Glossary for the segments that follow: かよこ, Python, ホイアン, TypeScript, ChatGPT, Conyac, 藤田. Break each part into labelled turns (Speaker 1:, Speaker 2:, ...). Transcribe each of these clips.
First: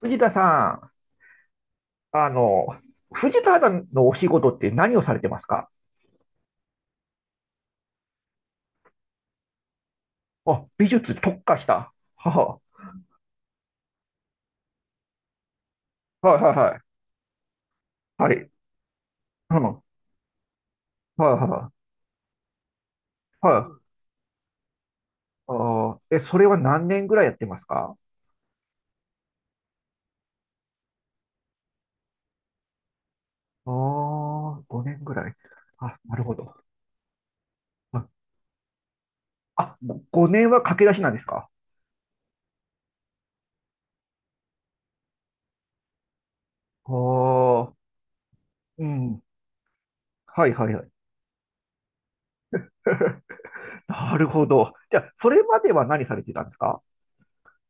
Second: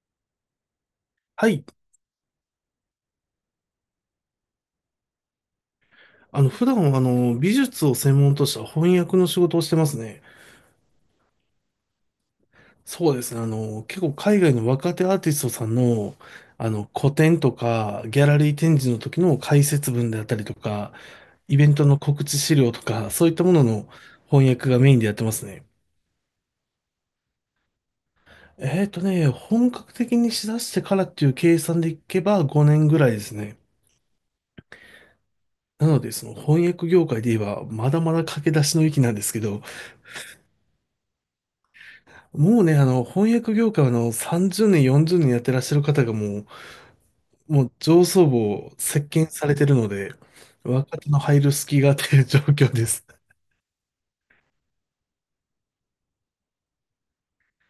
Speaker 1: 藤田さ
Speaker 2: はい。
Speaker 1: ん、藤田さんのお仕事って何をされてますか？
Speaker 2: 普段は、美術を専門とした翻訳の仕事をしてますね。
Speaker 1: あ、美術特化した。は
Speaker 2: そうですね。結構海外の若手アーティストさんの、
Speaker 1: あ、はいはいはい。
Speaker 2: 個展とか、ギャ
Speaker 1: はい。
Speaker 2: ラリー展示の時の
Speaker 1: う
Speaker 2: 解
Speaker 1: ん。は
Speaker 2: 説文であったりとか、
Speaker 1: い
Speaker 2: イベ
Speaker 1: は
Speaker 2: ントの告知資料とか、そういった
Speaker 1: い
Speaker 2: も
Speaker 1: は
Speaker 2: の
Speaker 1: い。
Speaker 2: の翻訳がメインでやってます
Speaker 1: あ
Speaker 2: ね。
Speaker 1: ー、え、それは何年ぐらいやってますか？
Speaker 2: 本格的にしだしてからっていう計算でいけば5年ぐらいですね。
Speaker 1: ああ、5年ぐらい。
Speaker 2: な
Speaker 1: あ、
Speaker 2: ので、
Speaker 1: なる
Speaker 2: そ
Speaker 1: ほ
Speaker 2: の
Speaker 1: ど。
Speaker 2: 翻訳業界で言えば、まだ
Speaker 1: あ、
Speaker 2: まだ駆け出しの域なんですけど、
Speaker 1: あ5年は駆け出しなんですか？
Speaker 2: もうね、翻訳業界は30年、40年やってらっしゃる方がもう、も
Speaker 1: あ
Speaker 2: う
Speaker 1: あ、
Speaker 2: 上層部を
Speaker 1: う
Speaker 2: 席
Speaker 1: ん。
Speaker 2: 巻されてるので、
Speaker 1: はいはいはい。
Speaker 2: 若手の入る隙がという状況です。
Speaker 1: なるほど。じゃあ、それまでは何されてたんですか？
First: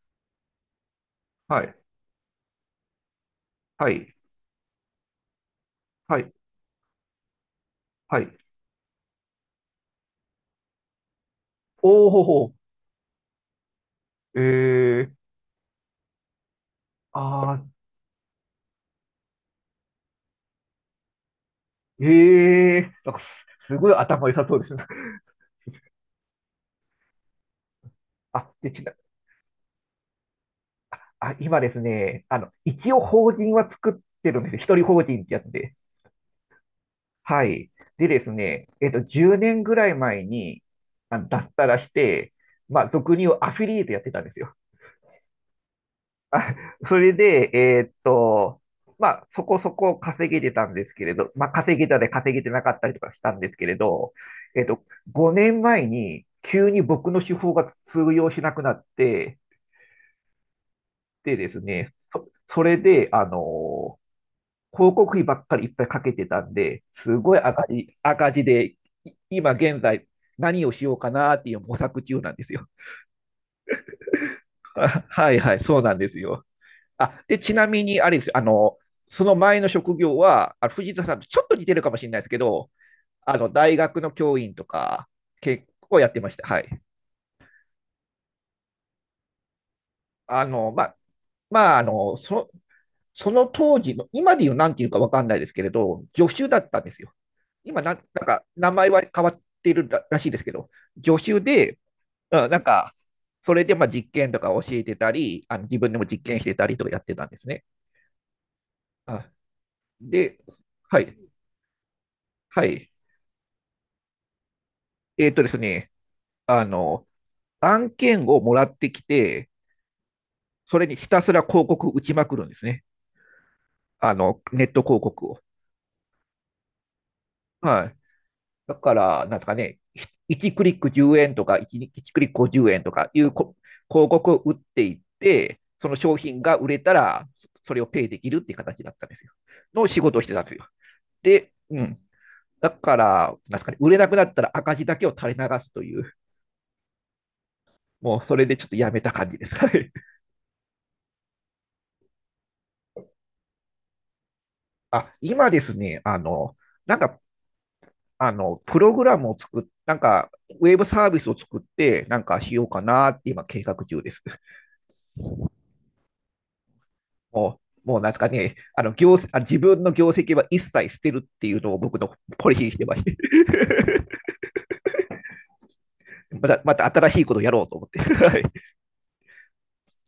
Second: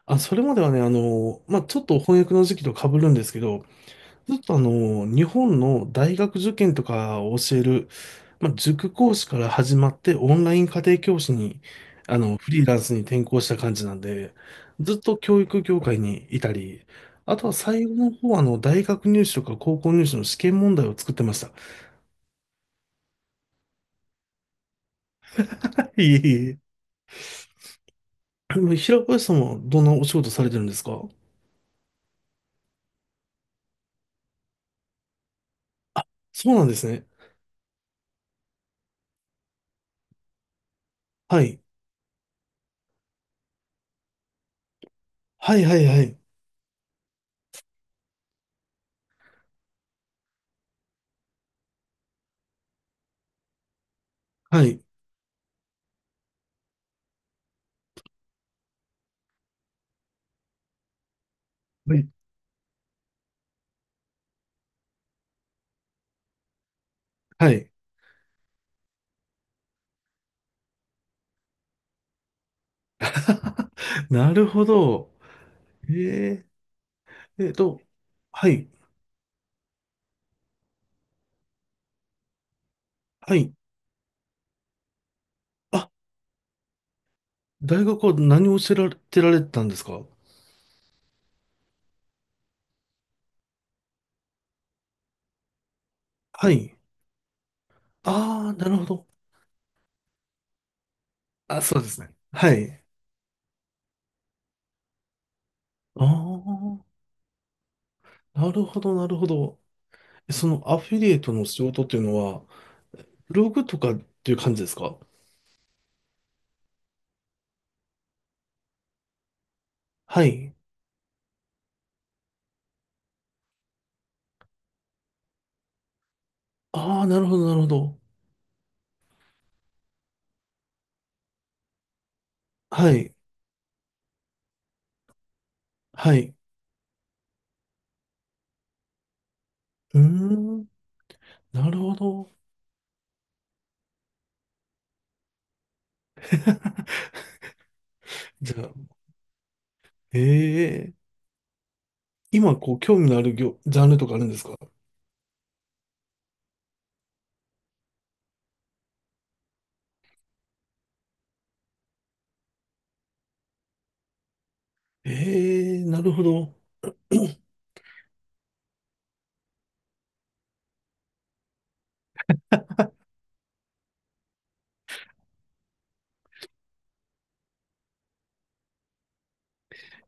Speaker 2: あ、それまではね、まあ、
Speaker 1: は
Speaker 2: ち
Speaker 1: い。
Speaker 2: ょっと翻訳の時期と被るんですけど、
Speaker 1: はい。
Speaker 2: ずっと日本の大
Speaker 1: はい。
Speaker 2: 学受験とかを教える、
Speaker 1: はい。
Speaker 2: まあ、塾講師から始まってオンライン家庭教師に、
Speaker 1: おお、
Speaker 2: フ
Speaker 1: ほ
Speaker 2: リーランスに転校した感じなんで、
Speaker 1: え
Speaker 2: ずっと
Speaker 1: ー
Speaker 2: 教育業界にいたり、あと
Speaker 1: あ
Speaker 2: は
Speaker 1: あ、
Speaker 2: 最後の方は大学入試とか高校入試の試験問題を作ってました。
Speaker 1: ええ、なんかすごい頭良さそうですね。
Speaker 2: いえいええ。
Speaker 1: あ、
Speaker 2: で、
Speaker 1: で、
Speaker 2: もう平林さんはどんなお仕事されてるんですか？
Speaker 1: あ、今ですね、一応法人は作ってるんですよ。一人法人ってやつで。
Speaker 2: そうなんですね。
Speaker 1: はい。でですね、10年ぐらい前に、
Speaker 2: は
Speaker 1: 脱
Speaker 2: い。
Speaker 1: サラして、まあ、俗に言うアフィリエイトやってたんですよ。
Speaker 2: はいはいはい。
Speaker 1: あ、それで、まあ、そこそこ稼げてたんですけれど、まあ、稼げたで稼げてなかったりとかしたんですけれど、えー
Speaker 2: は
Speaker 1: っ
Speaker 2: い。
Speaker 1: と、5年前に急に僕の手法が通用しなくなって、でですね、
Speaker 2: はい。
Speaker 1: それで、広告費ばっかりいっぱいかけてたんで、すごい
Speaker 2: は
Speaker 1: 赤
Speaker 2: い。
Speaker 1: 字、赤字で、今現在何をしようかなっていう模索中なんですよ。
Speaker 2: なるほ ど。
Speaker 1: はいはい、そうなんですよ。
Speaker 2: え
Speaker 1: あ、で、
Speaker 2: ええっ
Speaker 1: ちな
Speaker 2: と、
Speaker 1: みに、あれですよ、
Speaker 2: はい。
Speaker 1: その前の職業は、藤田さんとちょっと似てるかもしれないですけど、
Speaker 2: はい。
Speaker 1: 大学の教員とか、結
Speaker 2: あ、
Speaker 1: 構やってました。はい。
Speaker 2: 大学は何を教えられてたんですか？
Speaker 1: あの、ま、まあ、その当時の、今で言うなんていうかわかんないですけれど、助手
Speaker 2: は
Speaker 1: だっ
Speaker 2: い。
Speaker 1: たんですよ。今なんか、
Speaker 2: ああ、な
Speaker 1: 名
Speaker 2: るほ
Speaker 1: 前は
Speaker 2: ど。
Speaker 1: 変わってるらしいですけど、助手
Speaker 2: あ、
Speaker 1: で、
Speaker 2: そうですね。
Speaker 1: うん、
Speaker 2: は
Speaker 1: なん
Speaker 2: い。
Speaker 1: か、それでまあ実験とか教えてたり、自分でも実験してた
Speaker 2: あ
Speaker 1: りとかやってたんですね。
Speaker 2: あ、なるほど、なるほ
Speaker 1: あ、
Speaker 2: ど。
Speaker 1: で、
Speaker 2: そのアフィ
Speaker 1: は
Speaker 2: リエイ
Speaker 1: い、
Speaker 2: トの仕事っていうのは、
Speaker 1: はい。
Speaker 2: ブログとかっていう感じですか？
Speaker 1: ですね、あの、案件をもらってきて、
Speaker 2: はい。
Speaker 1: それにひたすら広告打ちまくるんですね。ネット広告を。
Speaker 2: ああ、なるほど、なるほ
Speaker 1: はい。
Speaker 2: ど。
Speaker 1: だから、なんですかね、1クリック10円とか1クリック50円
Speaker 2: は
Speaker 1: とか
Speaker 2: い。
Speaker 1: いう広告を打っていって、その
Speaker 2: は
Speaker 1: 商
Speaker 2: い。
Speaker 1: 品が売れたら、それをペイできるっていう形だったんですよ。の
Speaker 2: う
Speaker 1: 仕
Speaker 2: ー
Speaker 1: 事をしてたんですよ。
Speaker 2: ん、
Speaker 1: で、
Speaker 2: なる
Speaker 1: う
Speaker 2: ほ
Speaker 1: ん。
Speaker 2: ど。
Speaker 1: だから、なんですかね、売れなくなったら赤字だけを垂れ流すという、もうそれ
Speaker 2: じ
Speaker 1: で
Speaker 2: ゃ
Speaker 1: ちょっ
Speaker 2: あ、
Speaker 1: とやめた感じですかね。
Speaker 2: ええ、今、こう、興味のあるジャンルとかあるんですか？
Speaker 1: あ、今ですね、なんかプログラムをなんか、ウェブサービスを作って、なんかしようかなって今計画中です。
Speaker 2: ええ、なるほど。
Speaker 1: もう、なんですかね、自分の業績は一切捨てるっていうのを僕のポリシーにしてまして。また、新しいことをやろうと思って。はい。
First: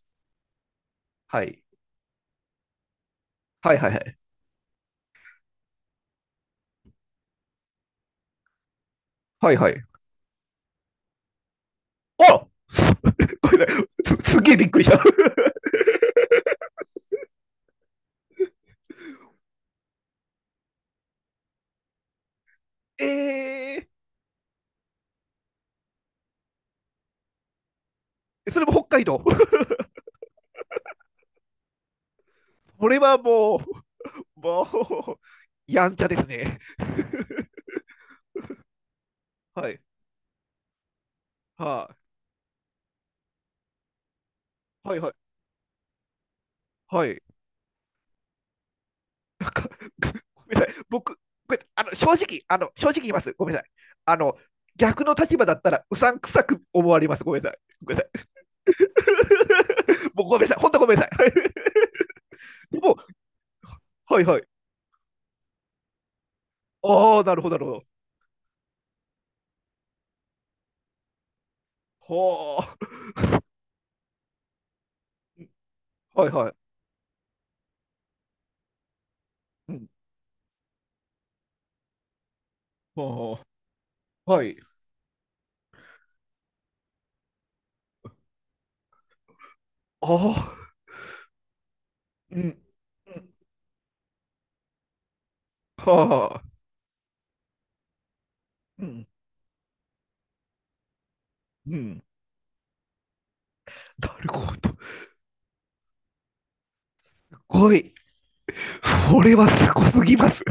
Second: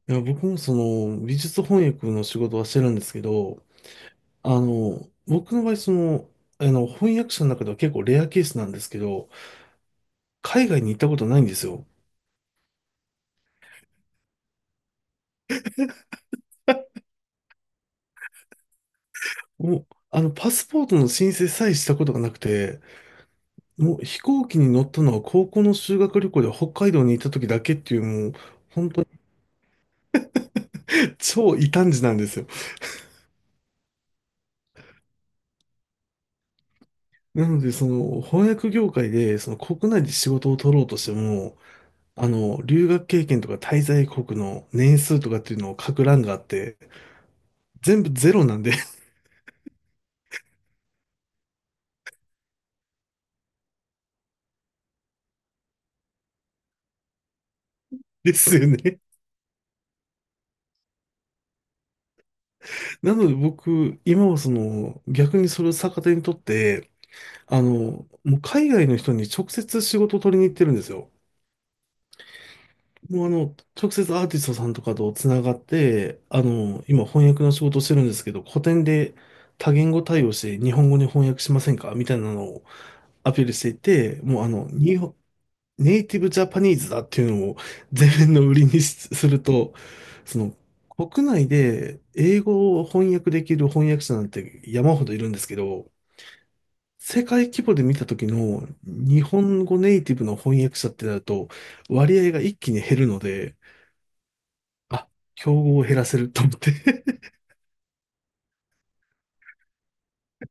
Speaker 2: いや、僕もその美
Speaker 1: は
Speaker 2: 術
Speaker 1: い。
Speaker 2: 翻訳の仕事はしてるんですけど、
Speaker 1: はいはいはい。
Speaker 2: 僕の場合その、翻訳者の中では結構レアケースなんですけど、
Speaker 1: はいはい。
Speaker 2: 海外に行ったことないんですよ。
Speaker 1: あす、ごめんなさいすげえびっくりした。
Speaker 2: もう、パスポートの申請さえしたことがなくて、
Speaker 1: え
Speaker 2: もう飛行機に乗ったのは高校の修学旅行で北海道に行った時だけっていうもう、
Speaker 1: ー、それも北
Speaker 2: 本当
Speaker 1: 海
Speaker 2: に
Speaker 1: 道。
Speaker 2: 超異端児なんですよ。
Speaker 1: これはもう、もう、やんちゃですね。
Speaker 2: なので、その翻訳業界でそ の
Speaker 1: はい。
Speaker 2: 国内で仕事を取ろうとしても、
Speaker 1: は
Speaker 2: 留学経験とか滞在国の
Speaker 1: い。は
Speaker 2: 年
Speaker 1: いは
Speaker 2: 数と
Speaker 1: い。
Speaker 2: かっていうのを書く欄があって、
Speaker 1: はい。
Speaker 2: 全部ゼロなんで
Speaker 1: なんかごめんなさい。僕、これあの正直、正直言います。ごめんなさい。あの逆の立場だったらうさんくさく思われます。ごめんなさい。ごめん なさ
Speaker 2: ですよね。
Speaker 1: い。もうごめんなさい。本当ごめんなさい。でも、
Speaker 2: なので僕、
Speaker 1: はい
Speaker 2: 今
Speaker 1: は
Speaker 2: は
Speaker 1: い。
Speaker 2: その、逆にそれを逆手にとって、
Speaker 1: ああ、なるほど、なるほ
Speaker 2: もう海外の人に直接仕事を取りに行ってるんですよ。
Speaker 1: ど。は
Speaker 2: もう直接アーティストさんとかとつながって、
Speaker 1: あ、はいはい。
Speaker 2: 今翻訳の仕事をしてるんですけど、古典で
Speaker 1: う
Speaker 2: 多
Speaker 1: ん、
Speaker 2: 言語対応して日本語に翻訳しませんかみたいなのをア
Speaker 1: は
Speaker 2: ピールしていて、
Speaker 1: あ、
Speaker 2: も
Speaker 1: は
Speaker 2: う
Speaker 1: い。
Speaker 2: 日本ネイティブジャパニーズだっていうのを前面の売りにすると、
Speaker 1: あ
Speaker 2: その
Speaker 1: あ、
Speaker 2: 国内で
Speaker 1: う
Speaker 2: 英
Speaker 1: ん、
Speaker 2: 語を
Speaker 1: う
Speaker 2: 翻
Speaker 1: ん、
Speaker 2: 訳できる翻訳者なんて山ほどいるんですけど、
Speaker 1: はあ、
Speaker 2: 世界規模で見た時の
Speaker 1: うん、
Speaker 2: 日本語ネイティブの翻訳者ってなると
Speaker 1: うん。
Speaker 2: 割合が一気に減るので、
Speaker 1: なるほど。す
Speaker 2: あ、競合を減らせると思って
Speaker 1: ごい。それはすごすぎます。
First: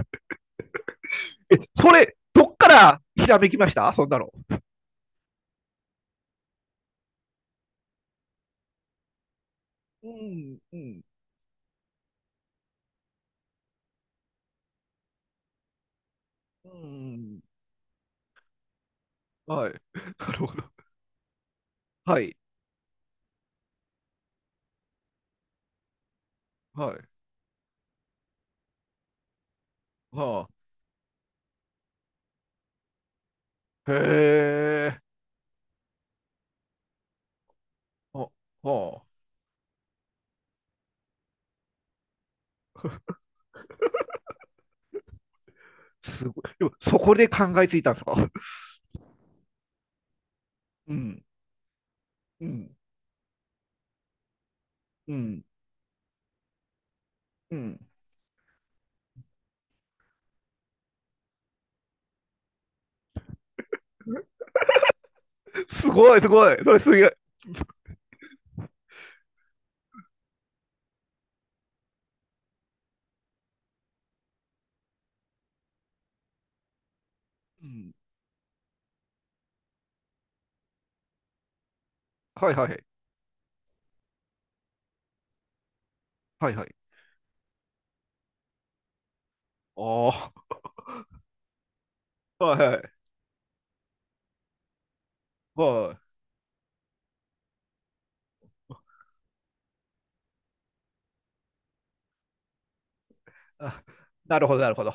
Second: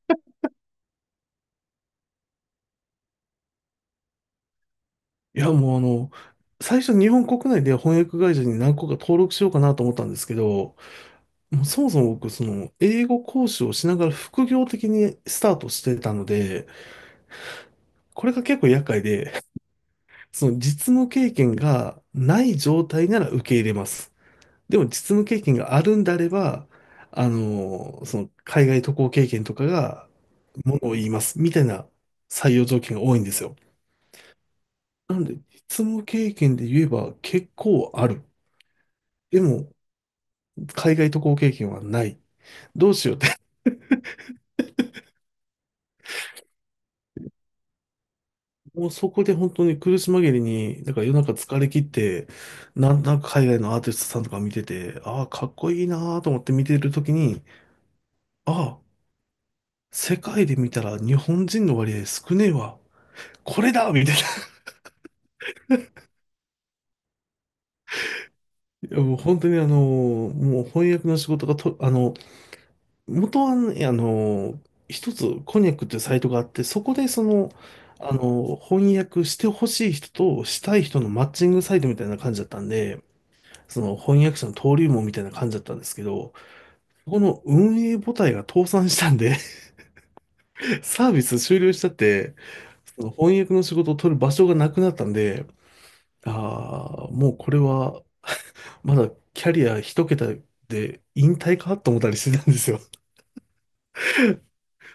Speaker 1: え、それ、どっからひらめきましたそんなの？
Speaker 2: いや、もう最初日本国内で翻訳会社に何個か登録しようかなと思った
Speaker 1: う
Speaker 2: んですけ
Speaker 1: ん、
Speaker 2: ど、
Speaker 1: うん、
Speaker 2: もうそもそも僕、その、英語講師をしながら副業的にスタートしてたので、
Speaker 1: うん。
Speaker 2: これが結構厄介で、
Speaker 1: はい。な る
Speaker 2: そ
Speaker 1: ほ
Speaker 2: の
Speaker 1: ど。
Speaker 2: 実務経験が
Speaker 1: はい。
Speaker 2: ない状態なら受け入れます。でも実務経験があるんであれば、
Speaker 1: はい。
Speaker 2: その、海外渡航経験とかが
Speaker 1: はあ。
Speaker 2: ものを言います、みたいな採用条件が多いんですよ。
Speaker 1: へえ。
Speaker 2: なので、実務経験で言えば結構ある。
Speaker 1: はあはあ。
Speaker 2: でも、海外渡航経験はない。どうしようって、
Speaker 1: すごい。でもそこで考えついたんですか？
Speaker 2: もうそこで本当に苦し紛れに、
Speaker 1: う
Speaker 2: だから夜
Speaker 1: ん、
Speaker 2: 中疲れ切って、
Speaker 1: うん、
Speaker 2: なんとなく海外のアーティストさんとか見てて、
Speaker 1: う
Speaker 2: ああ、
Speaker 1: ん、
Speaker 2: かっこいいなーと思って見てるときに、
Speaker 1: うん。
Speaker 2: ああ、世界で見たら日本人の割合少ねえわ。これだみたいな。
Speaker 1: すごい、すごい。それすげえ。
Speaker 2: いやもう本当にもう翻訳の仕事がと、元はね、一つコニャックっていうサイトがあって、そこでその、
Speaker 1: うん。
Speaker 2: あの翻訳してほしい人としたい人のマッチングサイトみたいな感じだっ
Speaker 1: はい
Speaker 2: た
Speaker 1: は
Speaker 2: ん
Speaker 1: い。
Speaker 2: で、その翻訳者の登竜門みたいな感じだったんですけど、
Speaker 1: はいはい。
Speaker 2: そこの運営母体が倒産したんで
Speaker 1: あ
Speaker 2: サービス終了しちゃって、
Speaker 1: あ。はいはい。
Speaker 2: その翻訳の仕事を取る場所がなくなったんで、
Speaker 1: はい。
Speaker 2: ああ、もうこれは、まだキャリア一桁で引退かと思ったりしてたんですよ。
Speaker 1: あ、なるほど、なるほど。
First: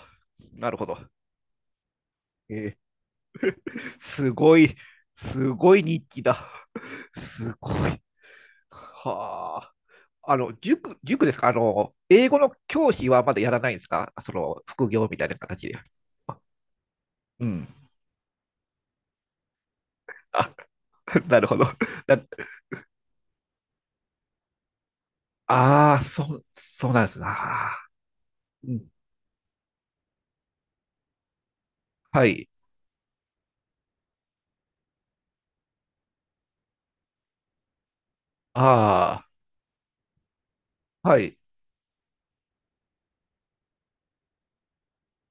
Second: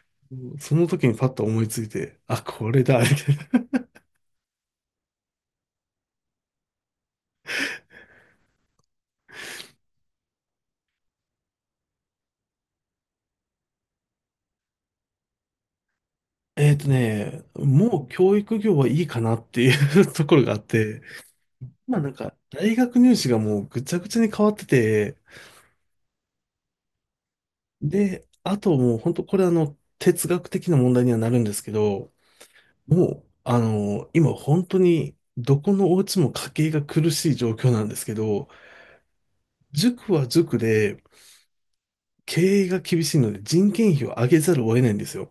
Speaker 1: な
Speaker 2: そ
Speaker 1: るほ
Speaker 2: の
Speaker 1: ど。
Speaker 2: 時にパッと思いついて、あ、こ
Speaker 1: え
Speaker 2: れだ。みたいな。
Speaker 1: ー、すごい。すごい日記だ。すごい。はあ。塾、塾ですか？英語の教師はまだやらないんですか？副業みたいな形で。あ、うん。
Speaker 2: もう教育業はいいかなっていう ところが
Speaker 1: あ
Speaker 2: あって、
Speaker 1: なるほど。
Speaker 2: まあ なん
Speaker 1: な
Speaker 2: か大学入試がもうぐちゃぐちゃに変わってて、
Speaker 1: ああ、そう、そうなんですな。
Speaker 2: で、あ
Speaker 1: う
Speaker 2: と
Speaker 1: ん、
Speaker 2: もう本当これ哲学的な問題にはなるんですけど、
Speaker 1: はい。
Speaker 2: もう今本当にどこのお家も家計が苦しい状況なんですけど、
Speaker 1: あ
Speaker 2: 塾は塾で
Speaker 1: あ、はい。
Speaker 2: 経営が厳しいので人件費を上げざるを得ないんですよ。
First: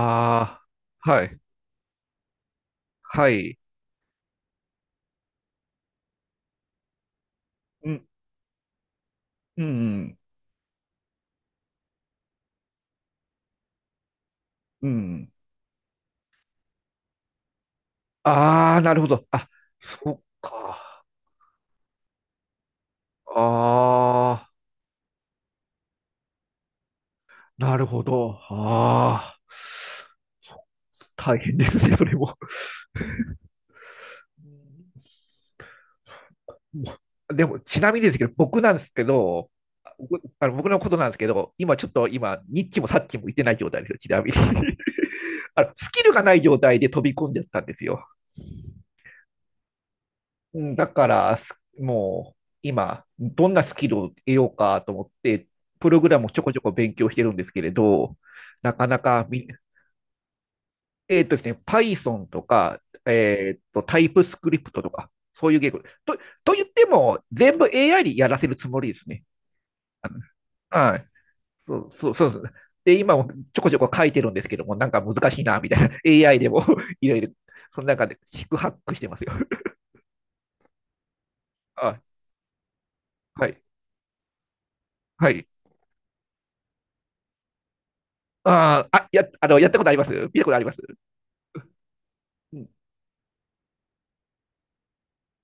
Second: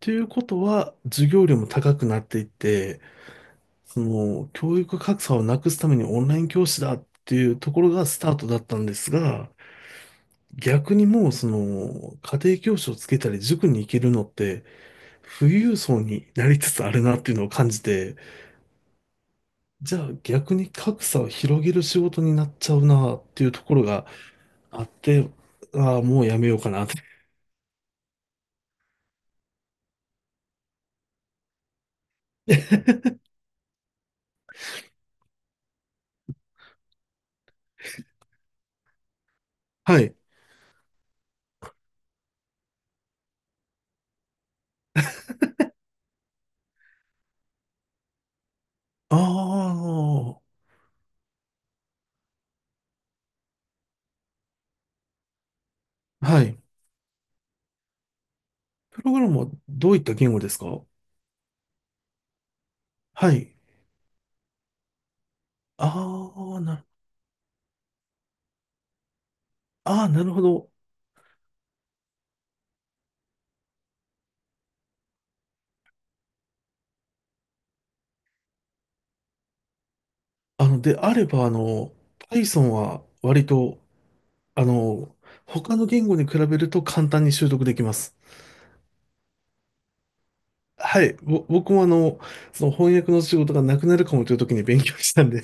Speaker 2: ということは
Speaker 1: あ、は
Speaker 2: 授
Speaker 1: い。
Speaker 2: 業料も高くなっていって、
Speaker 1: はい。
Speaker 2: その教育格差をなくすためにオンライン教師だっていうとこ
Speaker 1: う
Speaker 2: ろ
Speaker 1: ん
Speaker 2: がスタートだったんですが、
Speaker 1: うん。
Speaker 2: 逆にもうその家庭教師をつけたり塾に行けるのって
Speaker 1: うん。
Speaker 2: 富裕層になりつつあるなっていうのを感じて、
Speaker 1: ああ、なるほど。あ、
Speaker 2: じゃ
Speaker 1: そ
Speaker 2: あ
Speaker 1: っ
Speaker 2: 逆に
Speaker 1: か。
Speaker 2: 格差を広げる仕事になっちゃうなっていうところが
Speaker 1: ああ、
Speaker 2: あって、ああ、もうやめようかなって。
Speaker 1: なるほど。ああ、大変ですね、それも。うん、でも、ちなみにですけど、僕なんですけど、
Speaker 2: はい。
Speaker 1: 僕のことなんですけど、今ちょっと今、ニッチもサッチも行ってない状態ですよ、ちなみに。スキルがない状態で飛び込んじゃったんですよ。
Speaker 2: ああ、
Speaker 1: うん、だから、もう今、どんなスキルを得ようかと思って、プログラムをちょ
Speaker 2: は
Speaker 1: こちょ
Speaker 2: い。
Speaker 1: こ勉強してるんですけれど、なかな
Speaker 2: プログ
Speaker 1: か
Speaker 2: ラムはどういった言語ですか？
Speaker 1: ですね、Python とか、
Speaker 2: はい。
Speaker 1: タイプスクリプトとか、そういう言語。と、
Speaker 2: ああ、
Speaker 1: 言っても、全部 AI にやらせるつもりですね。
Speaker 2: ああ、
Speaker 1: あの
Speaker 2: なるほど。
Speaker 1: はい。そう、そう、そうですね。で、今もちょこちょこ書いてるんですけども、なんか難しいな、みたいな。AI でも いろいろ、その中で、四苦八苦してますよ。
Speaker 2: であれば、
Speaker 1: あ、
Speaker 2: Python は
Speaker 1: は
Speaker 2: 割
Speaker 1: い、
Speaker 2: と、あの、
Speaker 1: はい。
Speaker 2: 他の言語に比べると簡単に習得できます。
Speaker 1: あーあ、やったことあります。見たことあります。
Speaker 2: はい。僕も
Speaker 1: う
Speaker 2: そ
Speaker 1: ん。
Speaker 2: の翻訳の仕事がなくなるかもという時に勉強したんで。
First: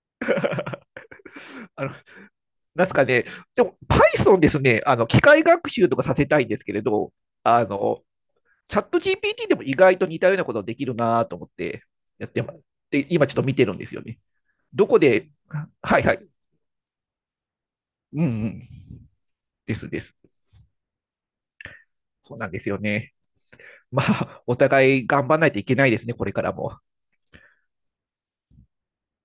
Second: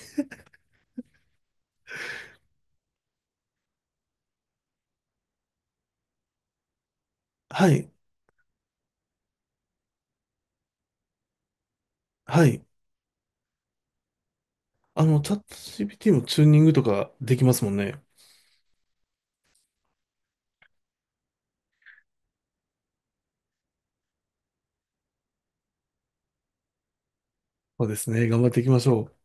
Speaker 1: あの、なんすかね。でも、Python ですね、機械学習とかさせたいんですけれど、あ
Speaker 2: はい。
Speaker 1: の、チャット GPT でも意外と似たようなことできるなと思って、やって
Speaker 2: は
Speaker 1: ます。
Speaker 2: い。
Speaker 1: で、今ちょっと見てるんですよね。どこで。
Speaker 2: チャット
Speaker 1: はいは
Speaker 2: GPT も
Speaker 1: い。
Speaker 2: チューニングとかできますもんね。
Speaker 1: うんうん。ですです。そうなんですよね。まあ、お互い頑張らないといけないですね、これからも。
Speaker 2: そうですね。頑張っていきましょう。